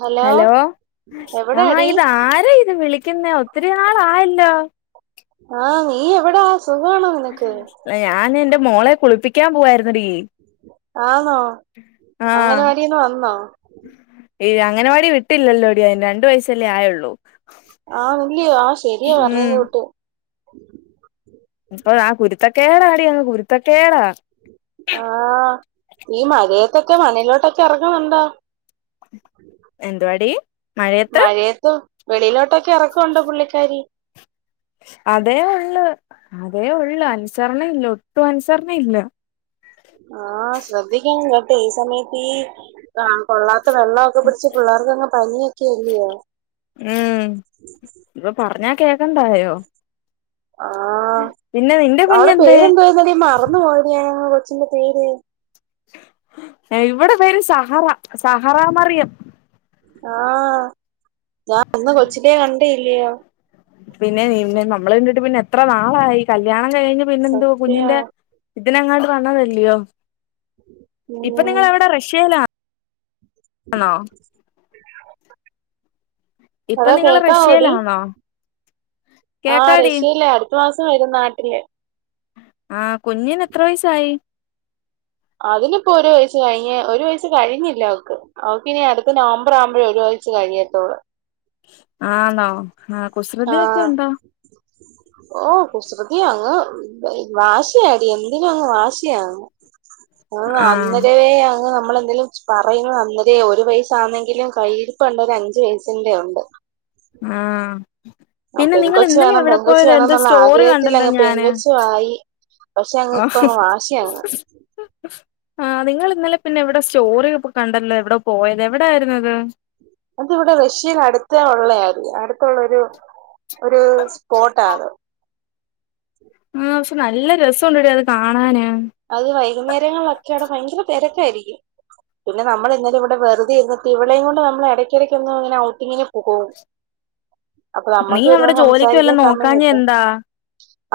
Hello ആഹ എവിടാടി ഇതാരഇത് വിളിക്കുന്നേ ഒത്തിരിനാളായല്ലോ ആഹ നീഎവിടെ? ഞാനന്റെമോളെ കുളിപ്പിക്കാൻ പോവായിരുന്നെടി.. ആന്നൊ ആഹ് അങ്ങനവാടീന്ന് വന്നോ? ഈ അങ്ങനവാടിവിട്ടില്ലല്ലോടി അതിന് രണ്ട് വയസ്സല്ലേആയൊള്ളൂ. ആഹ ഇല്ലിയോ ആശരിയാ [unintelligible] അപ്പൊഅ കുരുത്തക്കേടാടിയന്ന് കുരുത്തക്കേടാ.. ആഹ ഈ മഴയത്തെക്കെ മണ്ണിലോട്ടൊക്കെഎറങ്ങുന്നുണ്ടോ? എന്തുവാടി.? മഴയത്ത് മഴയത്തും വെളിയിലോട്ടൊക്കെ എറക്കൊണ്ടോപുള്ളിക്കാരി? അതേഉള്ളു അതേഉള്ളു അൻസർണയില്ലഒട്ടുംഅൻസർണയില്ല ആഹ ശ്രദ്ധിക്കണംകേട്ടെ ഈ സമയത്ത് ഈകൊള്ളാത്ത വെള്ളൊക്കെ പിടിച്ച്പിള്ളേർക്ക്ങ്ങ് പനിയൊക്കിഇല്ലിയോ ഉം ഇപ്പൊ പറഞ്ഞാ കേക്കണ്ടായോ ആ പിന്നെ നിന്റെ അവ്ടെ കുഞ്ഞെന്തേ പേരെന്തോയ്ര്ന്നടി മറന്നു പോയത്ഞാന ചിന്റെപേര്? ഇവിടെപേര് സഹറ സഹറാമറിയം.. ആഹഞാൻ അന്ന് കൊച്ചിനെകണ്ടില്ല്യ പിന്നെനിന്നെ നമ്മള്കണ്ടിട്ട് പിന്നെഎത്രനാളായി കല്യാണംകഴിഞ്ഞ് പിന്നെന്തു സത്യാ കുഞ്ഞിന്റെ ഇതിനങ്ങാണ്ട് വന്നതല്ലിയോ ഉം ഇപ്പൊനിങ്ങളെവിടെ റഷ്യയിലാ ആണോ ഇപ്പൊ [unintelligible] നിങ്ങള് കേക്കാവൊടി? റഷ്യയിലാണോ ആഹ കേക്കാടി റഷ്യലാ അടുത്തമാസംവരും നാട്ടില് ആഹ കുഞ്ഞന്എത്രവയസായി? അതിനിപ്പോ ഒരുവയസ്സ് കഴിഞ്ഞ് ഒരുവയസ്സ്കഴിഞ്ഞില്ലാവക്ക് അവക്ക്നി അടുത്ത്നവംബറാആവുമ്പഴേഒരു വയസ് [unintelligible] ആണോ? ആ കുസൃതിയൊക്കെ ആഹ ഉണ്ടോ ഓ കുസൃതി യാ അങ്ങ് വാശിയാടി എന്തിനും അങ്ങ് വാശിയാ ആ അന്നരവേഅങ്ങ് നമ്മളെന്തേലും പറയുന്ന അന്നേരേ ഒരു വയസാന്നെങ്കിലും കൈയിലിരിപ്പ് കണ്ടാ ഒരഞ്ച് വെയസിന്റെ ഉണ്ട്. ആഹ് ആ പിന്നെ നിങ്ങള് പെൺകൊച്ച് ഇന്നലെ വേണം എവിടെ പെൺകൊച്ച് പോയതാ വേണം എന്തോ എന്നുള്ള സ്റ്റോറി ആഗ്രഹത്തിൽ കണ്ടല്ലോ അങ്ങ് ഞാന് പെൺകൊച്ചും ആയി പക്ഷെ അങ്ങ് ആ ഇപ്പൊ അങ്ങ് വാശിയാങ്ങ് ആഹ് നിങ്ങൾ ഇന്നലെ പിന്നെ എവിടെ സ്റ്റോറി പ്പ് കണ്ടല്ലോ എവ്ടെപോയത് എവിടെ ആയിരുന്നത്? അത് ഇവിടെ റഷ്യയിലെ അടുത്തെ ഉള്ളെ ആയിരുന്നു അടുത്തുള്ളൊരു ഒരൂ സ്പോട്ടാണ് ആഹ് പക്ഷെ നല്ല രസ ഉണ്ടടി അത് കാണാന് അത് വൈകുന്നേരങ്ങളിലൊക്കെ അവിടെ ഭയങ്കര തെരക്കായിരിക്കും. പിന്നെ നമ്മളിന്നലെ ഇവടെ വെറുതെയിര്ന്നിട്ട് ഇവളെയും കൊണ്ട് നമ്മൾ എടയ്ക്കിടയ്ക്കൊന്ന് ഇങ്ങനെ ഔട്ടിങ്ങിന് പോവും. അപ്പം നീ നമ്മക്ക് അവിടെ ഇരുന്ന് ജോലിക്ക് സംസാരിക്കാൻ വല്ലോം നോക്കാഞ്ഞെ സമയില്ല എന്താ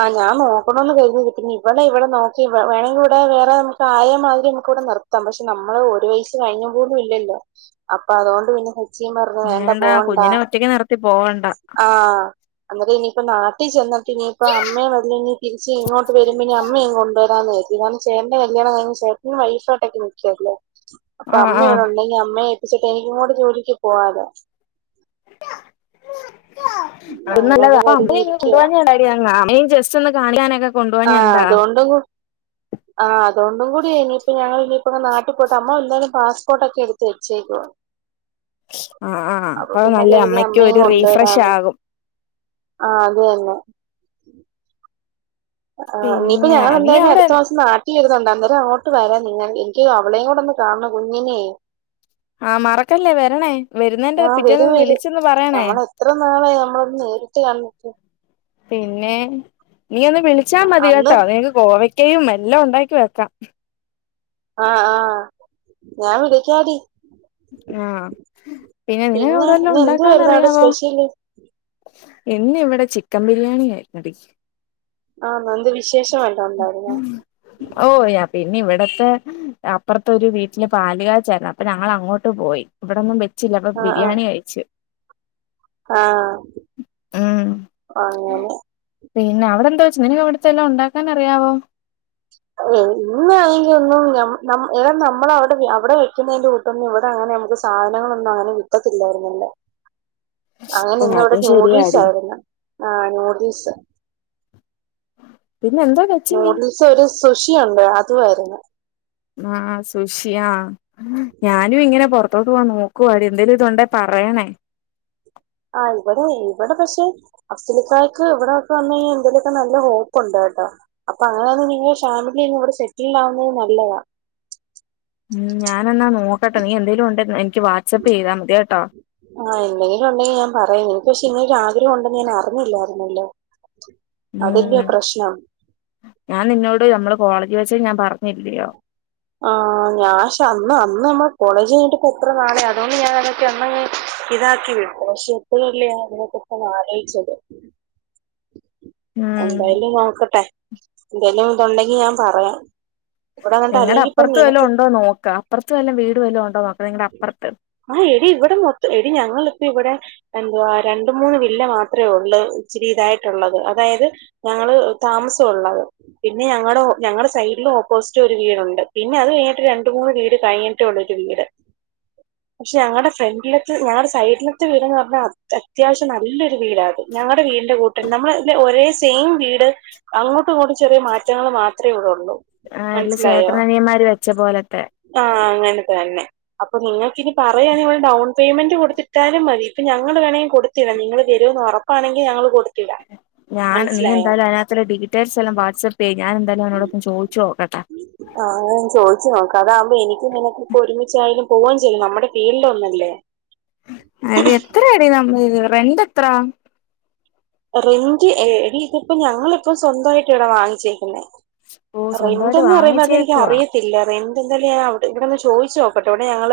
ആഹ് ഞാൻ നോക്കണോന്ന് കര്തി പിന്നെ ഇവളെ ഇവടെ നോക്കി വേ വേണമെങ്കി ഇവടെ വേറെ നമുക്ക് ആയമാരെ നമുക്കിവടെ നിർത്താം പക്ഷെ നമ്മള് ഒരു വയസ് കഴിഞ്ഞ പോലും ഇല്ലല്ലോ അപ്പൊ അതുകൊണ്ട് പിന്നെ സച്ചിം പറഞ്ഞ് വേണ്ട പോവണ്ട കുഞ്ഞിനെ ഒറ്റക്ക് നിർത്തി പോവണ്ട ആഹ് അന്നേരം ഇനി ഇപ്പ നാട്ടിൽ ചെന്നിട്ട് ഇനിയിപ്പോ അമ്മയെ വല്ല ഇനി തിരിച്ച് ഇങ്ങോട്ട് വരുമ്പോ ഇനി അമ്മയും കൊണ്ട് രാന്ന് കര്തി. കാരണം ചേട്ടന്റെ കല്യാണം കഴിഞ്ഞ് ചേട്ടൻ വൈഫായ്ട്ടൊക്കെ നിക്കല്ലേ അപ്പൊ ആഹ് ആഹ് അമ്മയിവടെണ്ടെങ്കി അമ്മയെ ഏൽപ്പിച്ചിട്ട് എനിക്കും കൂടെ ജോലിക്ക് പോവാലോ അത് നല്ലതാ. അങ്ങനൊക്കെ അപ്പ അമ്മയെയിങ്ങ് കൊണ്ട് കരുതിയിരിക്കുവാ വാഞ്ഞതെന്താടി അങ്ങ് അമ്മയും ജസ് ആഹ് അതോണ്ടും കൂ ആഹ് അതുകൊണ്ടും കൂടിയാ ഇനിയിപ്പ ഞങ്ങളിനി ഇപ്പൊ ന്ന് നാട്ടിൽ പോയിട്ട് അമ്മ എന്തായാലും പാസ്പോർട്ട് ഒക്കെ എടുത്ത് വച്ചേക്കുവാ ആഹ് ആഹ് അപ്പൊ പിന്നെ നല്ല കര്തി അമ്മയ്ക്ക് അമ്മെം ഒരു റീഫ്രഷ് കൊണ്ടുവരാന്ന് ആകും ആഹ് അതന്നെ ആഹ് ഇനിപ്പോ പിന്നെ ഞാൻ നീ എന്തായാലും അവിടെ അട്ത്ത മാസം നാട്ട് [unintelligible] അന്നേരം അങ്ങോട്ട് വരാ നിങ്ങൾ ഇൻക്ക് അവളേകൂടെ ഒന്ന് കാണണം കുഞ്ഞിനേ ആഹ് മറക്കല്ലേ വരണേ വരുന്നേന്റെ [inaudible] ആഹ് പിറ്റേന്ന് വരും വരും വിളിച്ചൊന്ന് പറയണേ നമ്മള എത്ര നാളായി നമ്മളാെന്ന് നേരി ട്ട് കണ്ട്ട്ട് പിന്നെ നീ ഒന്ന് വിളിച്ചാ മതി അന്ന് കേട്ടോ നിൻക്ക് ഗോവയ് ക്കയും എല്ലാം ഉണ്ടാക്കി വെക്കാം ആഹ് ആഹ് ഞാൻ വിളിക്കാടീ ആഹ് [inaudible] നിനക്ക് പിന്നെ അവിടെ വല്ലോം ഇന്ന് ഉണ്ടാക്കാൻ എന്തുവായ്‌ര്ന്നു അവിടെ സ്പെഷ്യല് [inaudible] ഇന്നിഇവിടെ ചിക്കൻ ബിരിയാണി ആയിര്ന്നെടീ [inaudible] ആ ഇന്ന് എന്ത് വിശേഷം വല്ലതും ഉണ്ടായിരുന്നു ഔ യാ പിന്നെ ഇവിടത്തെ അപ്പർത്തെ ഒരു വീട്ടില് പാലുകാച്ചലാ അപ്പൊ ഞങ്ങൾ അങ്ങോട്ട് പോയി ഇവിടെന്നും വെച്ചില്ല അപ്പൊ ബിരിയാണി കയിച്ചു ആഹ് ഉം അങ്ങനെ പിന്നെ അവിടെ എന്ത് വെച്ച് നിനക്ക് അവിട്ത്തെല്ലാം ഉണ്ടാക്കാൻ അറിയാവോ ഇന്നാണെങ്കിൽ ഒന്നും നം നം എടാ നമ്മളവ്ടെ അവടെ വെക്കുന്നതിന്റെ കൂട്ടന്നും ഇവടെ അങ്ങനെ നമുക്ക് സാധനങ്ങളൊന്നും അങ്ങനെ കിട്ടത്തില്ലായിരുന്നല്ലേ അങ്ങനെ ഓ ഇന്ന് ഇവിടെ അതും ന്യൂഡിൽസ് ശരിയാടി ആയിരുന്നു ആഹ് ന്യൂഡിൽസ് പിന്നെ എന്തോ വെച്ച് നീ നുഡിൽസും ഒരു സുഷിയുണ്ട് അതുവായിരുന്നു അഹ്ആഹ് സുഷി ആഹ് ഞാനും ഇങ്ങനെ പൊറത്തോട്ട് പോകാൻ നോക്കു പാടി എന്തേലും ഇതുണ്ടെ പറയണേ ആഹ് ഇവടെ ഇവടെ പക്ഷെ അഫ്സൽക്കാക്ക് ഇവിടൊക്കെ വന്നഴിഞ് എന്തേലൊക്കെ നല്ല ഹോക്കുണ്ട് കട്ടോ അപ്പൊ അങ്ങനാന്ന്ണ്ടങ്ങി ഷാനൂന് ഇങ്ങോട്ട് സെറ്റിൽ ആവുന്നെ നല്ലതാ ഉം ഞാന എന്നാ നോക്കട്ടെ നീ എന്തേലും ഉണ്ടേ [unintelligible] ചെയ്താൽ മതി കേട്ടോ ആ എന്തെങ്കിലും ഉണ്ടെങ്കിൽ ഞാൻ പറയാ [unintelligible] പക്ഷെ ഇനിയൊരു ആഗ്രഹം ഉണ്ടെന്ന് ഞാൻ അറിഞ്ഞില്ലായിരുന്നല്ലോ അതല്ലിയോ ഉം പ്രശ്നം ഞാൻ നിന്നോട് നമ്മള് കോളേജ യുവൽസ് ഞാൻ പറഞ്ഞില്യോ. ആ ഞാ ഷാ അന്ന് അന്ന് നമ്മള് കോളേജ് കഴിഞ്ഞിട്ടിപ്പോ എത്ര നാളെ അതുകൊണ്ട് [unintelligible] ഇതാക്കി വിട്ടു പക്ഷെ എപ്പോഴല്ലേ അതിനെക്ക ഇപ്പം ആലോച്ചത്. ഉം എന്തായാലും നോക്കട്ടെ എന്തായാലും ഇതുണ്ടെങ്കി ഞാൻ പറയാം. ഇവിടെ അങ്ങട്ട് നിങ്ങളുടെ അല്ലെങ്കി ഇപ്പൊ അപ്പറത്ത് വല്ല നിനക്ക് ഉണ്ടോ നോക്ക അപ്പുറത്ത് വല്ലാം വീട് വല്ല ഉണ്ടോ നോക്ക നിങ്ങളുടെ അപ്പുറത്ത് ആ എടി ഇവിടെ മൊത്തം എടി ഞങ്ങൾ. ഇവിടെ എന്തുവാ രണ്ട് മൂന്ന് വില്ല മാത്രെ ഉള്ളൂ ഇച്ചരി ഇതാ ട്ടുള്ളത് അതായത് ഞങ്ങള് താമസൊള്ളത് പിന്നെ ഞങ്ങടെ ഞങ്ങളുടെ സെയിട്ൽ ഓപ്പോസിറ്റ് ഒരു വീടുണ്ട് പിന്നെ അത് കഴിഞ്ഞിട്ട് രണ്ട് മൂന്ന് വീട് കഴിഞ്ഞിട്ടൊള്ളൂരു വീട്. പക്ഷെ ഞങ്ങളുടെ ഫ്രണ്ടിലത്ത് ഞങ്ങളുടെ സൈഡിലത്തെ വീട്ന്ന് പറഞ്ഞാൽ അത്യാവശ്യം നല്ലൊരു വീടാത്. ഞങ്ങള വീന്റെ നമ്മളെ ഒരേ സെയിം വീട് അങ്ങോട്ട് ഇങ്ങോട്ടു ചെറിയ മാറ്റങ്ങൾ മാത്രമേ ഇവിടെള്ളൂ. ആ എല്ല ചേട്ടനനിയന്മാര് വെച്ച പോലത്തെ. ദന്നെ അപ്പൊ നിങ്ങൾക്ക് ഇനി പറയാ ഡൗൺ പേയ്മെന്റ് കൊടുത്തിട്ടാലും മതി ഇപ്പൊ ഞങ്ങൾ വേണെ കൊടുത്ത് ല്ല നിങ്ങൾ വരുമന്ന് ഉറപ്പാണെങ്കിൽ ഞങ്ങള് കൊടു ഞാൻ നീ എന്തായാല അതിനക ഡീറ്റെയിൽസ് എല്ലാം വാട്സആപ്പ് ചെയ്യ് ഞാൻ എന്തായാലും അവനോടൊപ്പം ചോ ആഹ ഞാൻ ചോദിച്ചു നോക്കാ. കഥകുമ്പോ എനിക്ക് നിനകൊക്കെ ഒരുമിച്ചായാലും പോവു ചെയ്യും നമ്മുടെ ഫീൽഡ്‌ ഒന്നല്ലേ. അത് എത്രായിടി നമ്മ് രണ്ട് എത്ര. റെന്റ് എടി ഇതിപ്പോ ഞങ്ങളിപ്പ സ്വന്തമായിട്ട് ഇവിടെ വാങ്ങിച്ചേക്കുന്നെ. ഓ റെന്റ് സ്വന്തമായിട്ട് എന്ന് പറയുമ്പോ അത് എനിക്ക് വാങ്ങിച്ചേക്കുവാ അറിയത്തില്ല റെന്റ് എന്തായാലു ഞാൻ ഇവിടെന്ന് ചോയി ചോക്കാട്ടെ ഇവിടെ ഞങ്ങൾ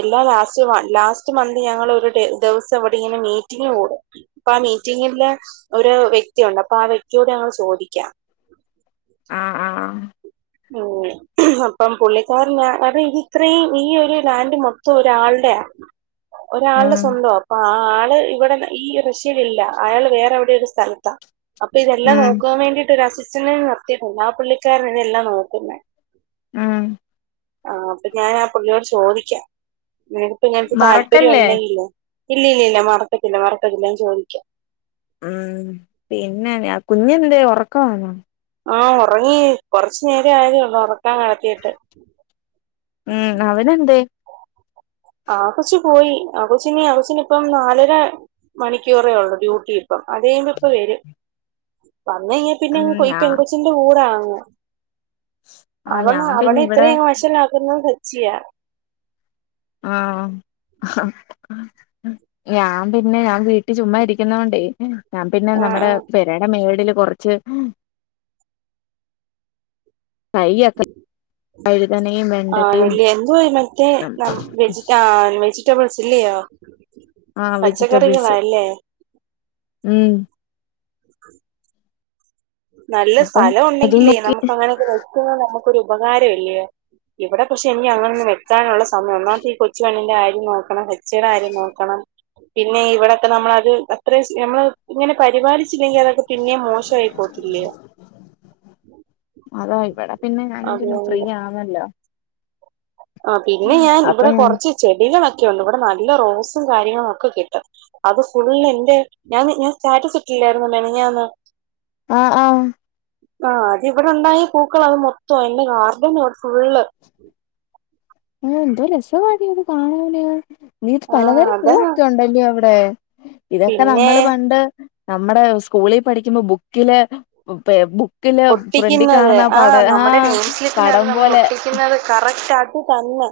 എല്ലാ ലാസ്റ്റ് വ ലാസ്റ്റ് മന്ത് ഞങ്ങൾ ഒരു ഡേ ദിവസം എവിടെ ഇങ്ങനെ മീറ്റി ഓടും പ്പ മീറ്റിങ്ങില്ലേ. ഒരു വ്യക്തിയുണ്ട് അപ്പാ ആ വ്യക്തിയോട് ഞങ്ങൾ ചോദിക്കാ. ആഹ് ആഹ് ഉ അപ്പം പുള്ളിക്കർ ഞ അത് ഇത് ഇത്രയും ഈ ഒരു ലാൻഡ് മൊത്തം ഒരാളുടെ. ഒരാളുടെ ഉം സ്വന്തോ അപ്പൊ ആ ആള് ഇവിടെ ഈ റഷ്യലില്ല അയാൾ വേറെ എവിടയോ ഒരു സ്ഥലത്താ. അപ്പൊ ഇതെല്ലാം ഉം നോക്കുവാ വേണ്ടയിട്ട് ഒരു അസിസ്റ്റന്റ് നിർത്തിയിട്ടുണ്ട് ആ പുള്ളിക്കാരന് ഇതെല്ലാം നോക്കുന്നെ. ഉം ആ അപ്പൊ ഞാൻ ആ പുള്ളിയോട് ചോദിക്കാം. നിങ്ങക്ക് ഇങ്ങനത്തെ താല്പര്യം മറക്കല്ലേ ഉണ്ടയില്ലേ ഇല്ല ഇല്ല ഇല്ല മറത്തട്ടില്ല മറത്തട്ടില്ല ഞാൻ ചോദിക്കാ. ഉം പിന്നെ കുഞ്ഞെന്തേ ഉറക്കവാന്നോ? ആഹ ഉറങ്ങി കൊറച്ചു നേരം ആയതള്ളു ഉറക്കാൻ കടത്തിട്ട്. ഉം അവനെന്തേ? ആ കൊച്ചു പോയി ആ കൊച്ചിന് ആ കൊച്ചിനി ഇപ്പം നാലര മണിക്കൂറെ ഉള്ളൂ ഡ്യൂട്ടി. അം അത്പ ഇപ്പൊ വരും. വന്ന കൈഞ്ഞാ പിന്നെ ഉം ഈ പോയി ഞാ പെൻ കൊച്ചിന്റെ കൂടാന്ന്. ആ അവണ് ഞാൻ അവന പിന്നെ ഇവിടെ ഇത്രയും വഷളാക്കുന്നെ സച്ചിയാ. ആഹ്‌ ഞാൻ പിന്നെ ഞാൻ വീട്ടിൽ ചുമ്മ ഇരിക്കുന്നവണ്ടേ. ഞാൻ പിന്നെ ആഹ് നമ്മുടെ ആഹ് പെരായുടെ മേടില് കുറച്ച്. വയ്യ കാ ആഹ്‌ വല്യ എന്ത മറ്റേ ന വെജി ട്ടാ വെജി. ബിൾസ് ഇല്ലയോ ആ വെജിറ്റബിൾസ് പച്ചക്കറികവാല്ലേ. ഉം. നല്ല അപ്പം സ്ഥലം അത് ഉണ്ടെങ്കിലേ നോക്കി നമുക്ക് അങ്ങനെയൊക്കെ വെക്കുന്ന നമ ഒരു ഉപകാരല്ല്യ ഇവിടെ പക്ഷെ എനി അങ്ങനൊന്ന് വെക്കാനുള്ള സമയം ഒന്നാമത് ഈ കൊച്ചു വന്ന് ആയം നോക്കണം കൊച്ചയുടെ കാര്യം നോക്കണം. പിന്നെ ഇവിടൊക്കെ നമ്മള് അത് അത്ര നമ്മള് ഇങ്ങനെ പരിപാലിച്ചില്ലെങ്കിൽ അതൊക്കെ പിന്നേെ മോശമായിക്കും അതാ ഇവിടെ പിന്നെ ഞാനും പിന്നെ അതുകൊണ്ട് ഫ്രീയാണല്ലോ ആഹ്‌ പിന്നെ ഞാൻ അപ്പൊ ഇവിടെ ഞാൻ കുറച്ച് ചെടികള ഇവിടെ നല്ല റോസും കാര്യങ്ങളൊക്കെ കിട്ടും അത് ഫുള്ളെ എന്റെ ഞാൻ സ്റ്റാറ്റസ് ഇട്ടി ായിുന്ന മെനഞ്ഞാന്നു ആഹ ആഹ ആഹ അത് ഇവിടെണ്ടായ പൂക്കൾ അത് മൊത്തം എന്റെ ഗാർഡന് ഇവിടെ ഫുള്ള് ആ എന്തോ രസവാടി അത് കാണാന് നീത് ആ പലതരം അതാ പൂവൊക്കെ ഉണ്ടല്ലോ അവിടെ ഇതൊക്കെ പിന്നെ നമ്മള് പണ്ട് നമ്മുടെ സ്കൂളിൽ പഠിക്കുമ്പോ ബുക്കിലെ ഒട്ടിക്കുന്നത് ആ് നമ്മുടെ നെയിം സ്ലിപ്പിനല്ല പടം നമ്മൾ പോലെ ഒട്ടിക്കുന്നത് കറക്റ്റ് ആ തന്നെ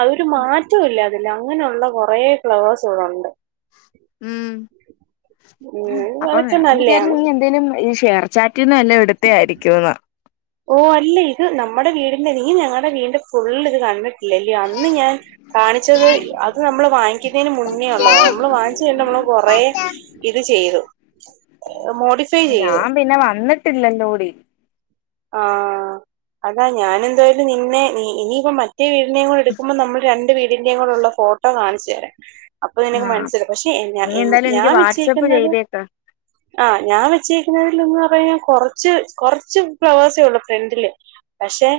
അതൊരു മാറ്റവുംല്ല അതില് അങ്ങനെയുള്ള കുറ ഫ്ലവേഴ്സു ഇവിടെ ഉണ്ട് ഉം ഉം അപ്പൊ അതൊക്കെ ഞാൻ നല്ലയാണ്. വിചാരിച്ചേ എന്തേലും ഈ ഷേർച്ചാറ്റ് റ്റ നല്ല ഇടത്തെ ആയിരിക്കും എന്ന ഇല്ല നീ ഞങ്ങളുടെ വീന്റെ പുള്ളി ഇത് കണ്ടിട്ട് ല്ല അന്ന് ഞാൻ കാണിച്ചത് അത് നമ്മൾ വാങ്ങിക്കുന്നതിന് മുന്നേ ഉള്ളതാ നമ്മൾ വാങ്ങിച്ചു കണ്ടമ്മ കൊറെ ഇത് ചെയ്തു. മോഡിഫൈ ചെയ്തു ഞാൻ പിന്നെ വന്നിട്ടില്ലല്ലോടി. ആഹ അതാ ഞാനെന്തായാലും നിന്നെ ഇനിപ്പ മറ്റെ മറ്റേ വീടിന്റെേയും കൂടെ എടുക്കുമ്പോൾ നമ്മള് രണ്ട് വീടിന്റെേയും കുടെയുള്ള ഫോട്ടോ കാണിച്ച് തരാം. അപ്പൊ നിനക്ക് ആഹ് മനസ്സില്ല പക്ഷെ എ നീ എന്നെ എന്തായാലും ഞാൻ എനിക്ക് വാട്സപ്പ് വെച്ചിരിയിക്കുന്നത്. ചെയ്തേക്ക് ആ ഞാൻ വെച്ചക്കുന്നതിൽന്ന് പറ കഴിഞ്ഞാൽ കൊറച്ച് കൊറച്ച് ഫ്ലവേഴ്സേ ഉള്ളൂ ഫ്രണ്ടില്. പക്ഷെ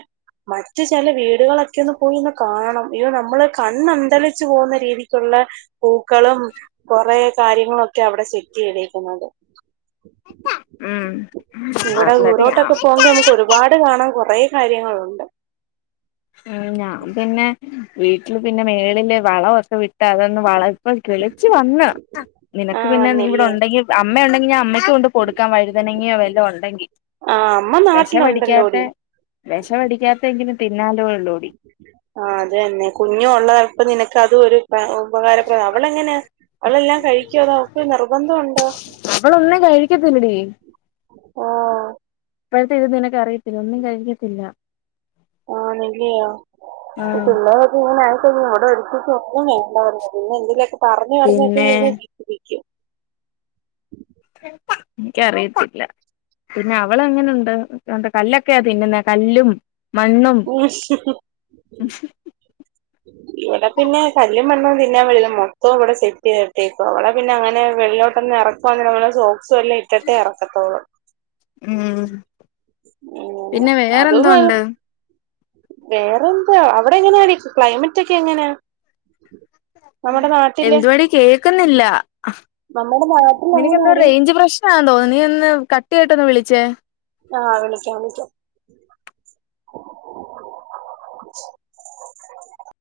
മറ്റ് ചില വീടുകളൊക്കെ ഒന്ന് പോയി ഒന്ന് കാണണം ഇ നമ്മള് കണ്ണന്തലിച്ചു പോകുന്ന രീതിക്കുള്ള ള്ള പൂക്കളും കൊറെ കാര്യങ്ങളൊക്കെ അവിടെ സെറ്റ് ചെയ്തിരിക്കുന്നത് ഉം ന്നിട്ട് ഞ ങ്കിൽ നമുക്ക് ഒരുപാട് കാണാൻ കുറെ കാര്യങ്ങളുണ്ട്. ഉ ഞാ പിന്നെ വീട്ടില് പിന്നെ മേളില് വളമൊക്കെ വിട്ട് അതൊന്ന് വള ഇപ്പോ കിളിച്ചു വന്ന്. നിനക്ക് ആഹ് പിന്നെ നീ ഇവിടെ വന്നില്ലേ ഉണ്ടെങ്കിൽ. അമ്മയ ഉണ്ടെങ്കിൽ ഞാൻ അമ്മയ്ക്ക് കൊണ്ട് കൊടുക്കാം വഴുതനെങ്ങിയോ വല്ലതും ഉണ്ടെങ്കിൽ. ആഹ് അമ്മ വെഷം അടിക്കാത്ത നാട്ടിലുണ്ടല്ലോടി. വെഷം അടിക്കാത്ത എങ്കിലും തിന്നാലോള്ളൂടി. ആ അത് തന്നെ കുഞ്ഞു ഉള്ളപ്പ നിനക്ക് അത് ഒരു ഉപകാരപ്രദം അവളെങ്ങനെ അവളെല്ലാം കഴിക്കുവോ അതോ അവക്ക് നിർബന്ധംണ്ടോ. അവളൊന്നു കഴിക്കത്തില്ലടി. ഓ ഇപ്പോഴത്തെ ഇത് നിനക്ക് അറിയത്തില്ല. ഒന്നും കഴിക്കത്തില്ല. ആ ണില്ലിയോ ഇ ആഹ് പിള്ളര് ഒക്കെ ഇങ്ങനെ വിടെ ഒരിക്കിന്ന വേണ്ട നിന്ന് എന്തന്ലൊക്കെ പറഞ്ഞ് പറഞ്ഞിട്ട് പിന്നെ തിറ്റിപ്പിക്കും. [inaudible] എനിക്കറിയത്തില്ല. പിന്നെ അവള് എങ്ങനുണ്ട്? എന്ത കല്ലൊക്കെയാ തിന്നുന്നേ കല്ലും മണ്ണും. ഉം. ഉ [unintelligible] ഇവിടെ പിന്നെ കല്ലും മണ്ണും തിന്നാൻ വല്ലോ മൊത്തവും ഇവിടെ സെറ്റ് ചെയ്തിട്ടേക്കുവ അവിടെ പിന്നെ അങ്ങനെ വെള്ളിലോട്ട്ന്നു ഇറ ഇറക്കുവാണേൽ നമ്മ സോക്സ് എല്ലാം ഇട്ടിട്ടേ ഇറക്കത്തോള്ളൂ. ഉം പിന്നെ അതും വേറെന്തോ ഉണ്ട്. വേറെന്താ അവിടെ എങ്ങനാണ്. ക്ലൈമറ്റ് ഒക്കെ എങ്ങനാ? എന്തുവാടി കേക്കുന്നില്ല. നമ്മു നിനകെന്തോ റേഞ്ച് പ്രശ്നാ തോന്നുന്നു. നീ ഒന്ന് കട്ടു ചെയിതിട്ടൊന്ന് വിളിച്ചേ. ആ വിളിക്കാം വിളിക്കാം. [unintelligible]